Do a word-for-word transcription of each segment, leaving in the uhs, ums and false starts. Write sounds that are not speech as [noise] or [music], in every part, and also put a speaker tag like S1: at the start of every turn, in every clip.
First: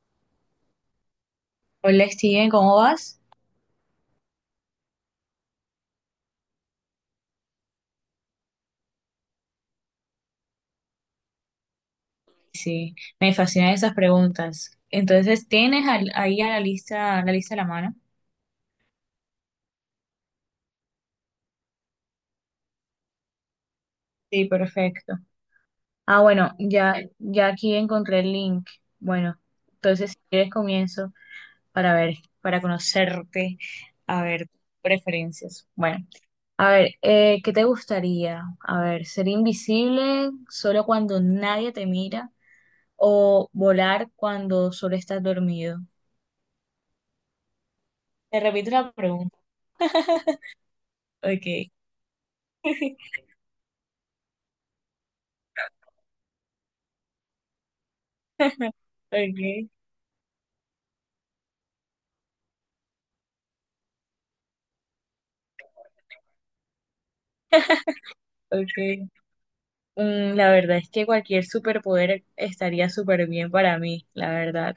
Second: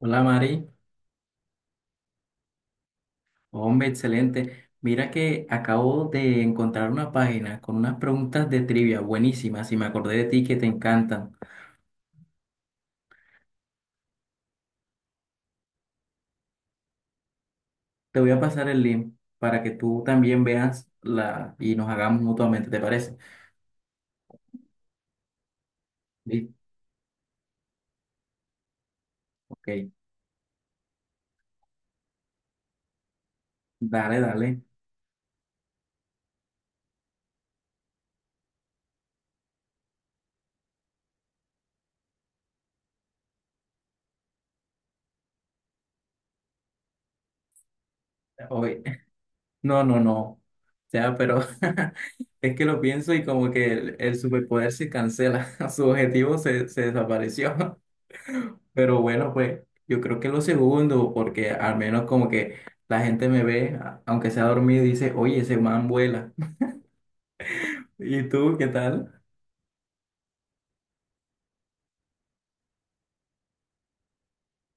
S1: Hola Mari,
S2: Hola Steven, ¿cómo vas?
S1: hombre, excelente. Mira que acabo de encontrar una página con unas preguntas de trivia buenísimas y me acordé de ti que te encantan.
S2: Sí, me fascinan esas preguntas. Entonces, ¿tienes al- ahí a la lista, la lista a la mano?
S1: Te voy a pasar el link para que tú también veas la y nos hagamos mutuamente, ¿te parece?
S2: Sí, perfecto. Ah, bueno,
S1: Sí,
S2: ya, ya aquí encontré el link. Bueno,
S1: ok.
S2: entonces si quieres comienzo para ver, para conocerte,
S1: Dale,
S2: a ver
S1: dale.
S2: preferencias. Bueno, a ver, eh, ¿qué te gustaría? A ver, ¿ser invisible solo cuando nadie te mira o volar cuando solo estás dormido? Te repito
S1: Oye,
S2: la pregunta.
S1: [laughs] no, no, no. O
S2: [laughs]
S1: sea, pero
S2: Ok.
S1: [laughs] es que lo pienso y
S2: [laughs]
S1: como que el, el superpoder se cancela, [laughs] su objetivo se, se desapareció. Pero bueno, pues
S2: Okay,
S1: yo creo que lo segundo, porque al menos como que la gente me ve, a- aunque sea dormido, y dice, oye, ese man vuela. [laughs] ¿Y tú qué
S2: okay.
S1: tal?
S2: Mm, la verdad es que cualquier superpoder estaría súper bien para mí, la verdad.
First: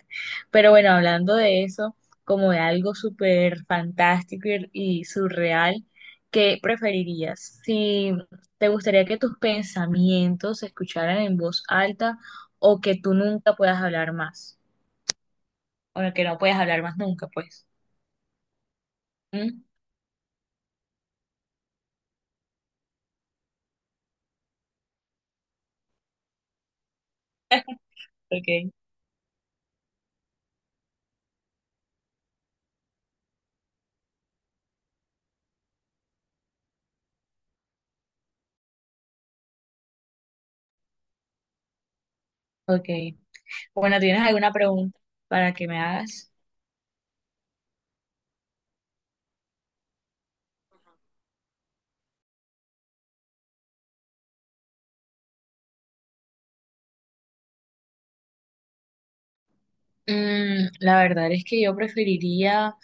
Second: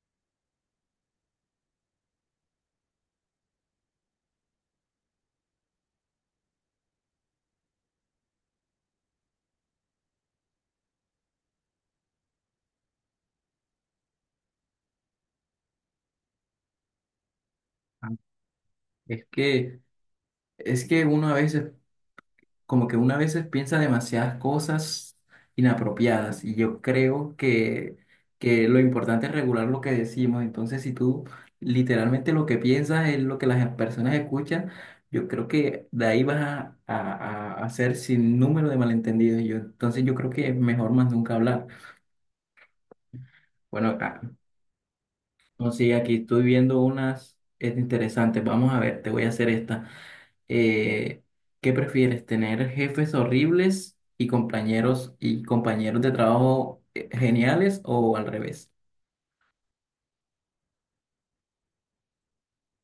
S2: Pero bueno, hablando de eso, como de algo súper fantástico y, y surreal, ¿qué preferirías? Si te gustaría que tus pensamientos se escucharan en voz alta o que tú nunca puedas hablar más, o que no puedas hablar más nunca, pues.
S1: Ah, Es
S2: ¿Mm?
S1: que, es que uno a veces como que una a veces piensa demasiadas cosas inapropiadas y yo creo que, que
S2: Okay,
S1: lo importante es regular lo que decimos. Entonces, si tú literalmente lo que piensas es lo que las personas escuchan, yo creo que de ahí vas a, a, a hacer sin número de malentendidos. Yo, entonces, yo creo que es mejor más nunca hablar.
S2: okay.
S1: Bueno,
S2: Bueno,
S1: acá,
S2: ¿tienes alguna pregunta para que
S1: no,
S2: me
S1: sí, aquí
S2: hagas?
S1: estoy viendo unas es interesantes. Vamos a ver, te voy a hacer esta. eh, ¿Qué prefieres? ¿Tener jefes horribles y compañeros y compañeros de trabajo eh, geniales o al revés?
S2: Mm, la verdad es que yo preferiría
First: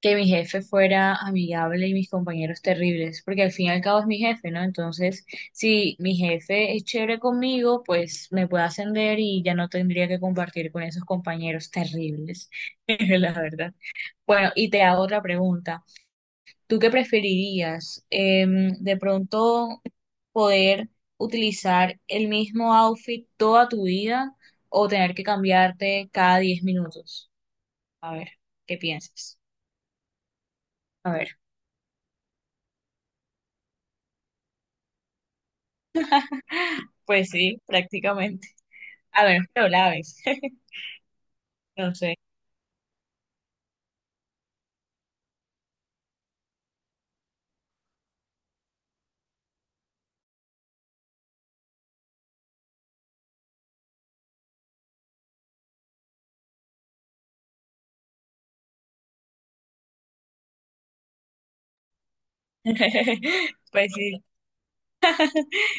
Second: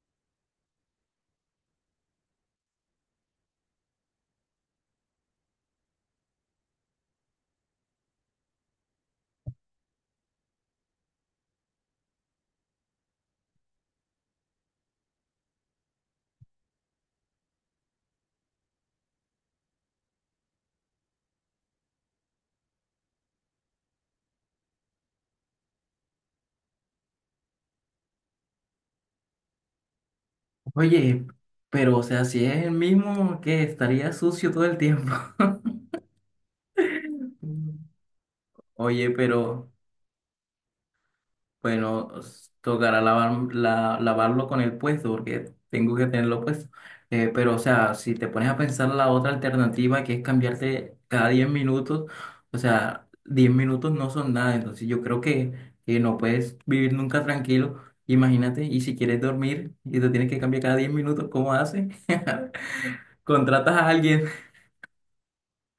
S2: que mi jefe fuera amigable y mis compañeros terribles, porque al fin y al cabo es mi jefe, ¿no? Entonces, si mi jefe es chévere conmigo, pues me puede ascender y ya no tendría que compartir con esos compañeros terribles, [laughs] la verdad. Bueno, y te hago otra pregunta. ¿Tú qué preferirías? Em, ¿de pronto poder utilizar el mismo outfit toda tu vida o tener que cambiarte cada diez minutos? A ver, ¿qué piensas? A
S1: Oye,
S2: ver,
S1: pero o sea, si es el mismo que estaría sucio todo el tiempo.
S2: pues sí,
S1: [laughs]
S2: prácticamente.
S1: Oye,
S2: A ver, pero
S1: pero
S2: la ves. [laughs] No
S1: bueno,
S2: sé.
S1: s- tocará lavar, la- lavarlo con el puesto porque tengo que tenerlo puesto. Eh, pero, o sea, si te pones a pensar la otra alternativa que es cambiarte cada diez minutos, o sea, diez minutos no son nada. Entonces, yo creo que, que no puedes vivir nunca tranquilo. Imagínate, y si quieres dormir y te tienes que cambiar cada diez minutos, ¿cómo haces? [laughs]
S2: [laughs]
S1: Contratas a
S2: Pues sí,
S1: alguien.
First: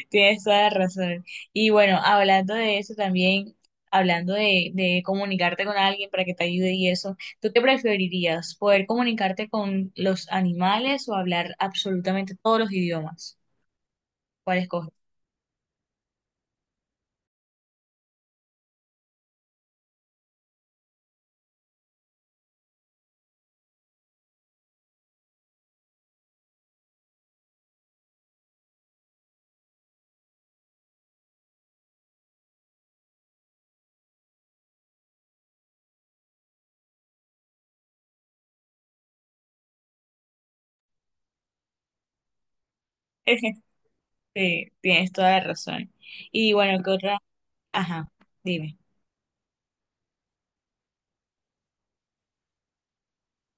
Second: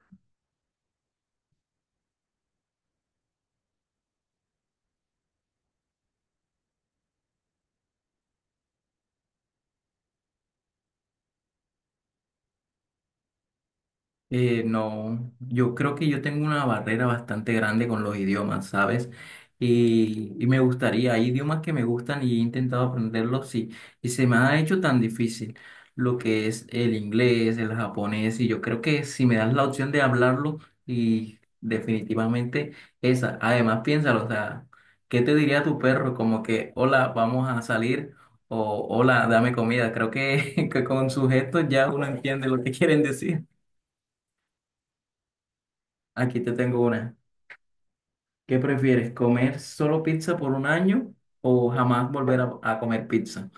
S2: tienes toda la razón. Y bueno, hablando de eso también, hablando de, de comunicarte con alguien para que te ayude y eso, ¿tú qué preferirías? ¿Poder comunicarte con los animales o hablar absolutamente todos los idiomas? ¿Cuál
S1: Eh,
S2: escoges?
S1: no, yo creo que yo tengo una barrera bastante grande con los idiomas, ¿sabes? Y, y me gustaría, hay idiomas que me gustan y he intentado aprenderlos, sí, y se me ha hecho tan difícil lo que es el inglés, el japonés, y yo creo que si me das la opción de hablarlo, y definitivamente esa, además piénsalo, o sea, ¿qué te diría tu perro? Como que, hola, vamos a salir. O, hola, dame comida. Creo que, [laughs] que con sus gestos ya uno entiende lo que quieren decir.
S2: [laughs] Sí, tienes toda la razón.
S1: Aquí te
S2: Y
S1: tengo
S2: bueno, ¿qué
S1: una.
S2: otra? Ajá,
S1: ¿Qué
S2: dime.
S1: prefieres, comer solo pizza por un año o jamás volver a, a comer pizza?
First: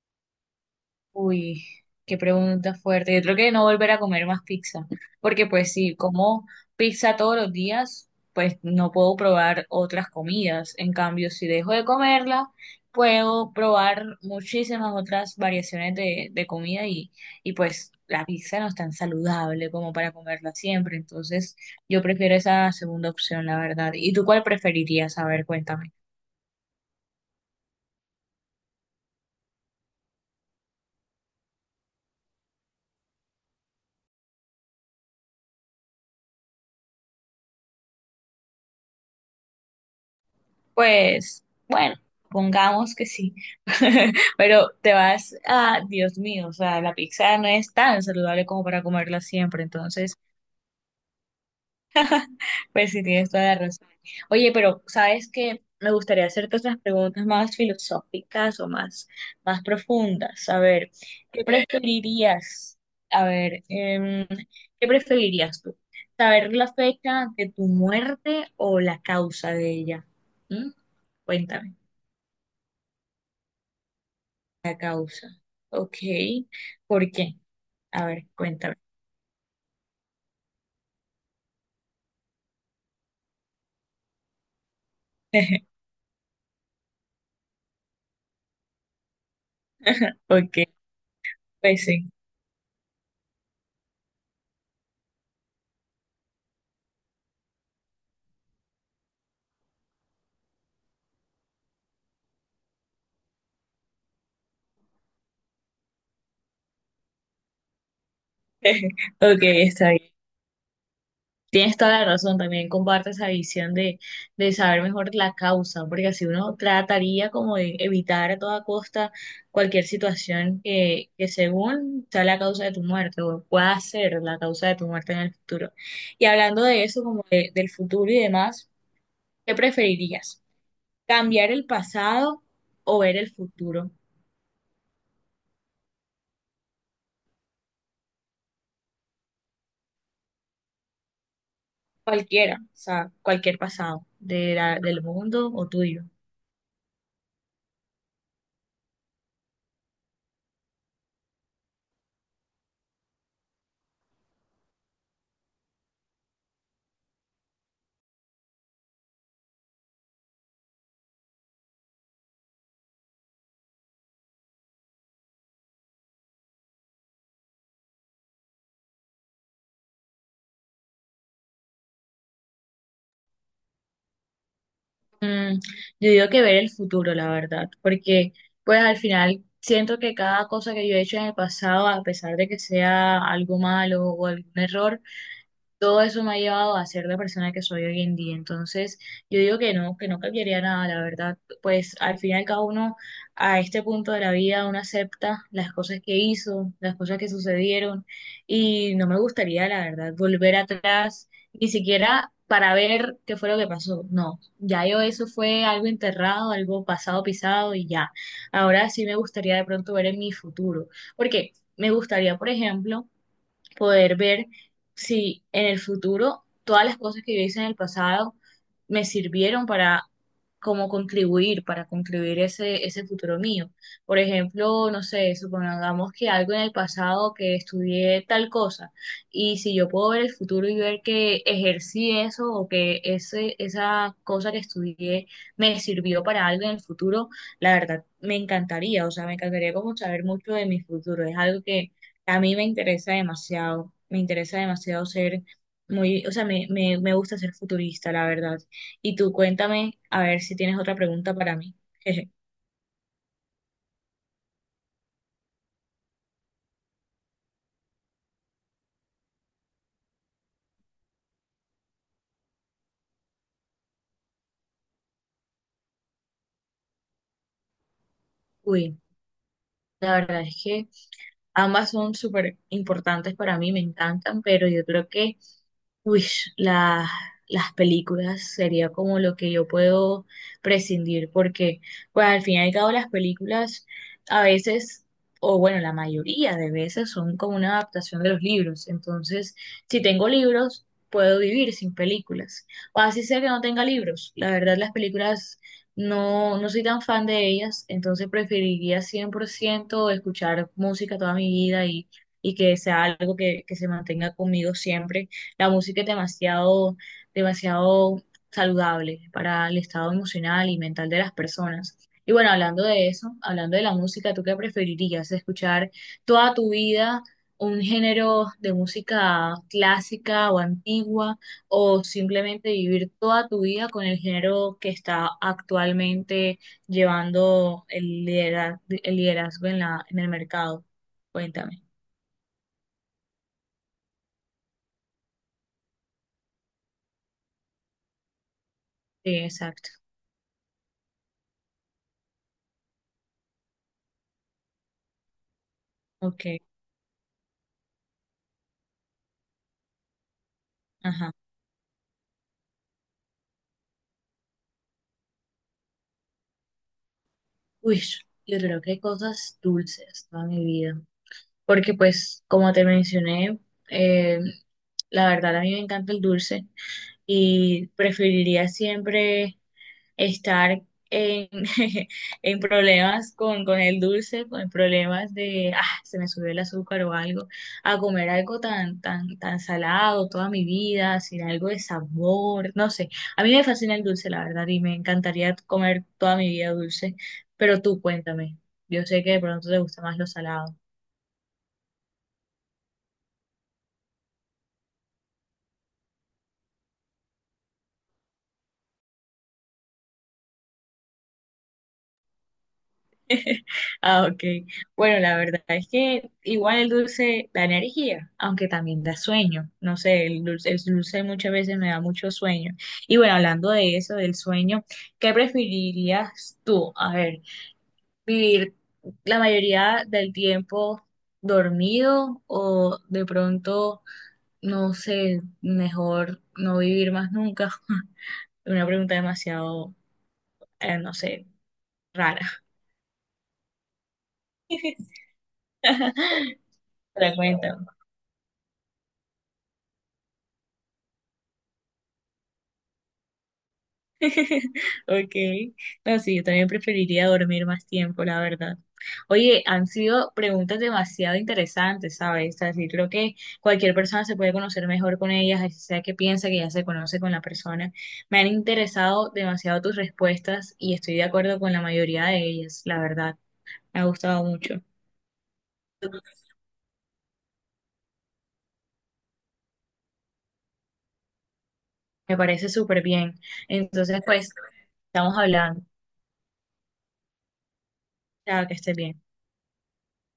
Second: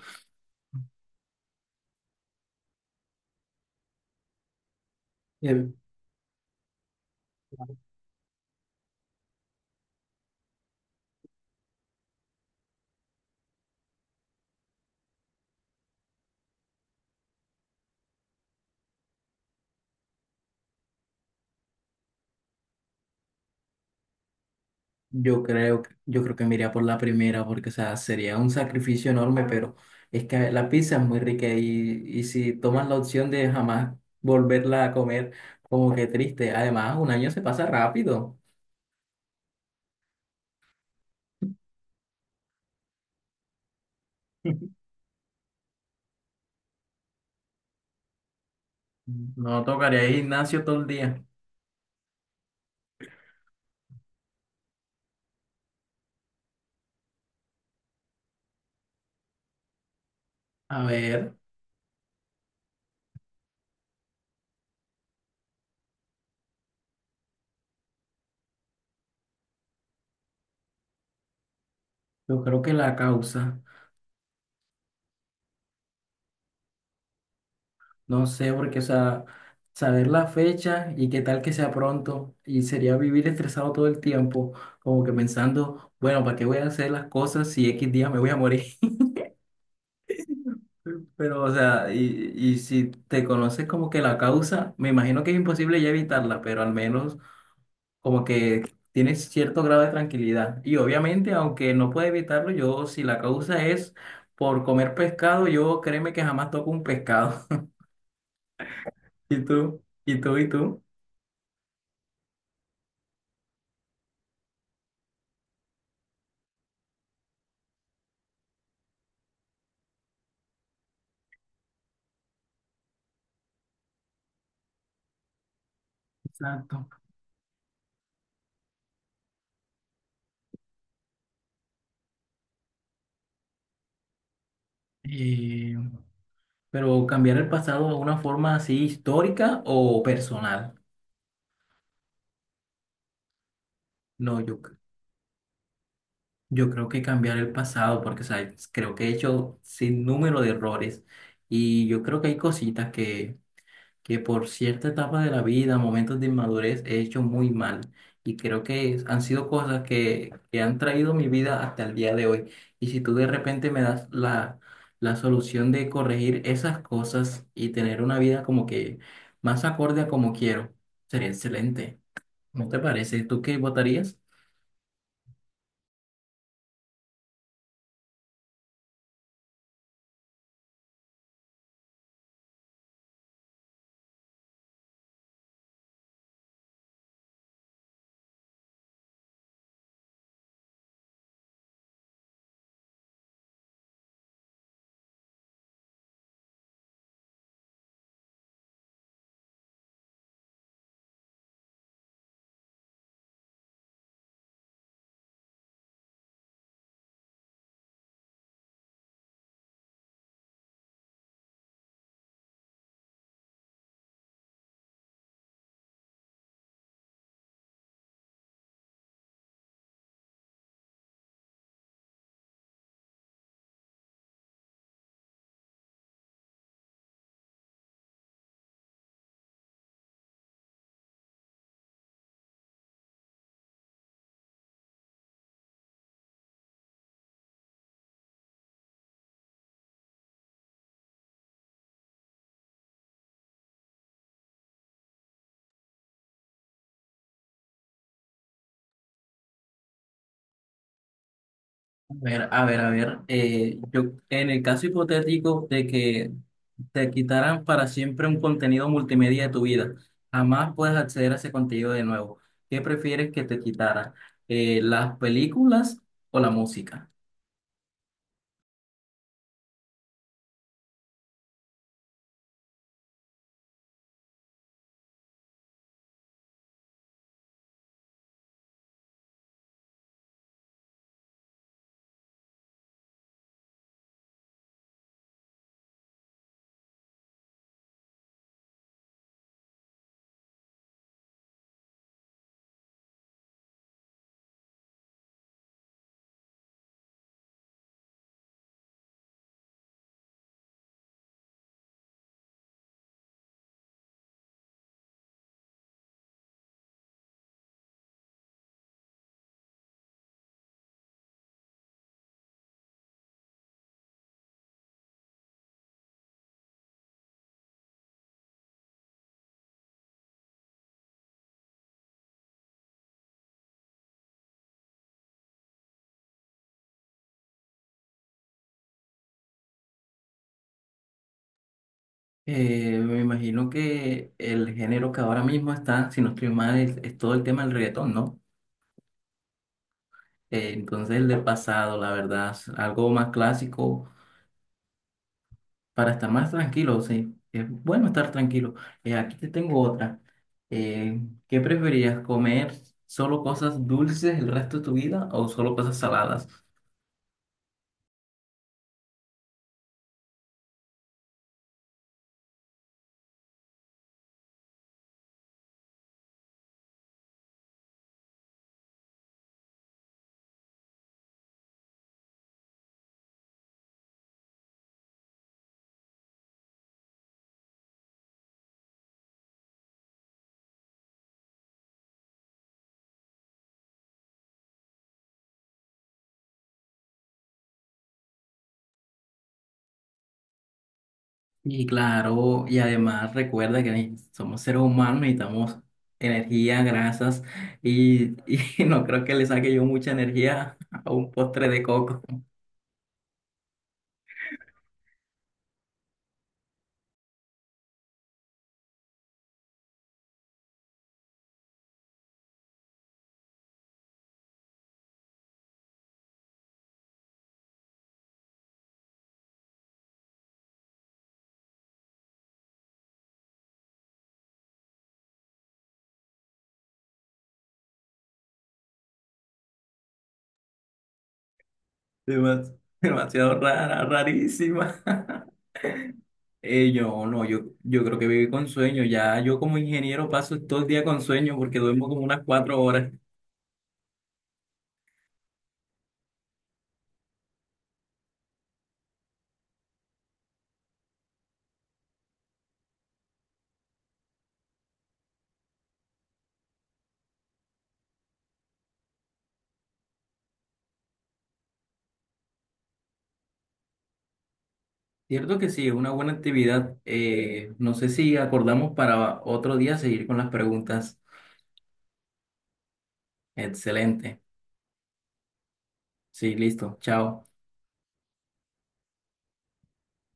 S2: Uy, qué pregunta fuerte. Yo creo que no volver a comer más pizza, porque
S1: Eh,
S2: pues si como pizza todos los días, pues no puedo probar otras comidas. En cambio, si dejo de comerla, puedo probar muchísimas otras variaciones de, de comida y, y pues la pizza no es tan saludable como para comerla siempre. Entonces, yo prefiero esa segunda opción, la verdad. ¿Y tú cuál preferirías? A
S1: Yo
S2: ver,
S1: creo,
S2: cuéntame.
S1: que- yo creo que me iría por la primera porque, o sea, sería un sacrificio enorme, pero es que la pizza es muy rica y, y si tomas la opción de jamás volverla a comer, como que triste. Además, un año se pasa rápido.
S2: Pues, bueno, pongamos que sí. [laughs] Pero
S1: [laughs]
S2: te vas a, Dios mío, o sea, la pizza no es tan saludable como para comerla
S1: No
S2: siempre.
S1: tocaría ir
S2: Entonces,
S1: al gimnasio todo el día.
S2: pues sí tienes toda la razón. Oye, pero ¿sabes qué? Me gustaría hacerte otras preguntas más filosóficas o más, más profundas. A
S1: A
S2: ver,
S1: ver,
S2: ¿qué preferirías? A ver, em, ¿qué preferirías tú? ¿Saber la fecha de tu muerte o la causa de ella? ¿Mm? Cuéntame.
S1: yo creo que la causa.
S2: La causa. Ok. ¿Por qué? A ver,
S1: No sé,
S2: cuéntame.
S1: porque, o sea, saber la fecha y qué tal que sea pronto, y sería vivir estresado todo el tiempo, como que
S2: [laughs]
S1: pensando, bueno, ¿para qué voy a hacer las cosas si X día me voy a morir?
S2: Ok,
S1: [laughs] Pero, o
S2: pues
S1: sea,
S2: sí.
S1: y, y si te conoces como que la causa, me imagino que es imposible ya evitarla, pero al menos como que tienes cierto grado de tranquilidad. Y obviamente, aunque no pueda evitarlo, yo si la causa es por comer pescado, yo créeme que jamás toco un pescado.
S2: [laughs]
S1: [laughs]
S2: Ok,
S1: ¿Y tú?
S2: está bien.
S1: ¿Y tú? ¿Y tú?
S2: Tienes toda la razón, también comparto esa visión de, de saber mejor la causa, porque así uno trataría como de evitar a toda costa cualquier situación que, que según sea la causa de tu muerte o pueda ser la causa de tu muerte en el futuro. Y hablando de
S1: Exacto.
S2: eso, como de- del futuro y demás, ¿qué preferirías? ¿Cambiar el pasado o ver el futuro?
S1: Eh, pero cambiar el pasado de una forma así histórica o personal.
S2: Cualquiera, o sea, cualquier pasado
S1: No,
S2: de
S1: yo, c-
S2: la- del mundo o tuyo.
S1: yo creo que cambiar el pasado, porque o sea, creo que he hecho sin número de errores y yo creo que hay cositas que que por cierta etapa de la vida, momentos de inmadurez, he hecho muy mal. Y creo que es- han sido cosas que, que han traído mi vida hasta el día de hoy. Y si tú de repente me das la, la solución de corregir esas cosas y tener una vida como que más acorde a como quiero, sería excelente. ¿No te parece? ¿Tú qué votarías?
S2: Mm, yo digo que ver el futuro, la verdad, porque pues al final siento que cada cosa que yo he hecho en el pasado, a pesar de que sea algo malo o algún error, todo eso me ha llevado a ser la persona que soy hoy en día. Entonces, yo digo que no, que no cambiaría nada, la verdad. Pues al final cada uno a este punto de la vida uno acepta las cosas que hizo, las cosas que sucedieron y no me gustaría, la verdad, volver atrás, ni siquiera para ver qué fue lo que pasó. No, ya yo eso fue algo enterrado, algo pasado pisado y ya. Ahora sí me gustaría de pronto ver en mi futuro, porque me gustaría, por ejemplo, poder ver si en el futuro todas las cosas que yo hice en el pasado me sirvieron para como contribuir, para contribuir ese, ese futuro mío. Por ejemplo, no sé, supongamos que algo en el pasado que estudié tal cosa y si yo puedo ver el futuro y ver que ejercí eso o que ese, esa cosa que estudié me sirvió para algo en el futuro, la verdad me encantaría, o sea, me encantaría como saber mucho de mi futuro. Es algo que a mí me interesa demasiado, me interesa demasiado ser muy, o sea, me, me, me gusta ser futurista, la verdad. Y tú cuéntame, a ver si tienes otra pregunta para mí. [laughs] Jeje.
S1: Ver, a ver, a ver. Eh, yo, en el caso hipotético de que te quitaran para siempre un contenido multimedia de tu vida, jamás puedes acceder a ese contenido de nuevo. ¿Qué prefieres que te quitaran? Eh, ¿las películas o la música?
S2: Uy, la verdad es que ambas son súper importantes para mí, me encantan, pero yo creo que uish, la- las películas sería como lo que yo puedo prescindir, porque pues al fin y al cabo las películas a veces, o bueno, la mayoría de veces son como una adaptación de los libros. Entonces, si tengo libros, puedo vivir sin películas. O así sea que no tenga libros. La verdad, las películas no, no soy tan fan de ellas, entonces preferiría cien por ciento escuchar música toda mi vida y, y que sea algo que, que se mantenga conmigo siempre. La música es demasiado, demasiado saludable para el estado emocional y mental de las personas. Y bueno, hablando de eso, hablando de la música, ¿tú qué preferirías? ¿Escuchar toda tu vida un género de música clásica o antigua, o simplemente vivir toda tu vida con el género que está actualmente llevando el liderazgo, el liderazgo en la, en el mercado? Cuéntame.
S1: Eh, me imagino que el género que ahora mismo está, si no estoy mal, es, es todo el tema del reggaetón, ¿no?
S2: Sí, exacto.
S1: Eh, entonces el del pasado, la verdad, es algo más clásico para estar
S2: Ok,
S1: más tranquilo, sí. Es bueno estar tranquilo. Eh, aquí te tengo otra. Eh,
S2: ajá.
S1: ¿qué preferirías, comer solo cosas dulces el resto de tu vida o solo cosas saladas?
S2: Uy, yo creo que cosas dulces toda mi vida. Porque pues, como te mencioné, eh, la verdad a mí me encanta el dulce y preferiría siempre estar en, [laughs] en problemas con, con el dulce, con problemas de, ah, se me subió el azúcar o algo, a comer algo tan, tan, tan salado toda mi vida, sin algo de sabor, no sé. A mí me fascina el dulce, la verdad, y me encantaría comer toda mi vida dulce, pero tú cuéntame. Yo sé que de pronto te gusta más lo salado.
S1: Y claro, y además recuerda que ne- somos seres humanos, necesitamos energía, grasas, y, y [laughs] no creo que le saque yo mucha energía a un postre de coco.
S2: [laughs] Ah, ok. Bueno, la verdad es que igual el dulce da energía, aunque también da sueño. No sé, el dulce, el dulce muchas veces me da mucho sueño. Y bueno, hablando de eso, del sueño, ¿qué preferirías tú? A ver, vivir la mayoría del tiempo dormido o de pronto, no sé, mejor no vivir más nunca. [laughs] Una pregunta demasiado, eh, no sé, rara.
S1: Demas- demasiado rara, rarísima.
S2: [laughs]
S1: [laughs] Eh, yo
S2: Pero
S1: no, yo,
S2: cuéntame.
S1: yo creo que viví con sueño. Ya yo como ingeniero paso todo el día con sueño porque duermo como unas cuatro horas.
S2: [laughs] Okay, no, sí, yo también preferiría dormir más tiempo, la verdad. Oye, han sido preguntas demasiado interesantes, ¿sabes? O sea, sí, creo que cualquier persona se puede conocer mejor con ellas, así sea que piensa que ya se conoce con la persona. Me han interesado demasiado tus respuestas y estoy de acuerdo con la mayoría de ellas, la verdad. Me ha gustado mucho.
S1: Cierto que sí, es una buena actividad. Eh, no sé si acordamos para otro día seguir con las preguntas.
S2: Me parece súper bien. Entonces,
S1: Excelente.
S2: pues, estamos hablando.
S1: Sí, listo. Chao.
S2: Chao, que estés bien.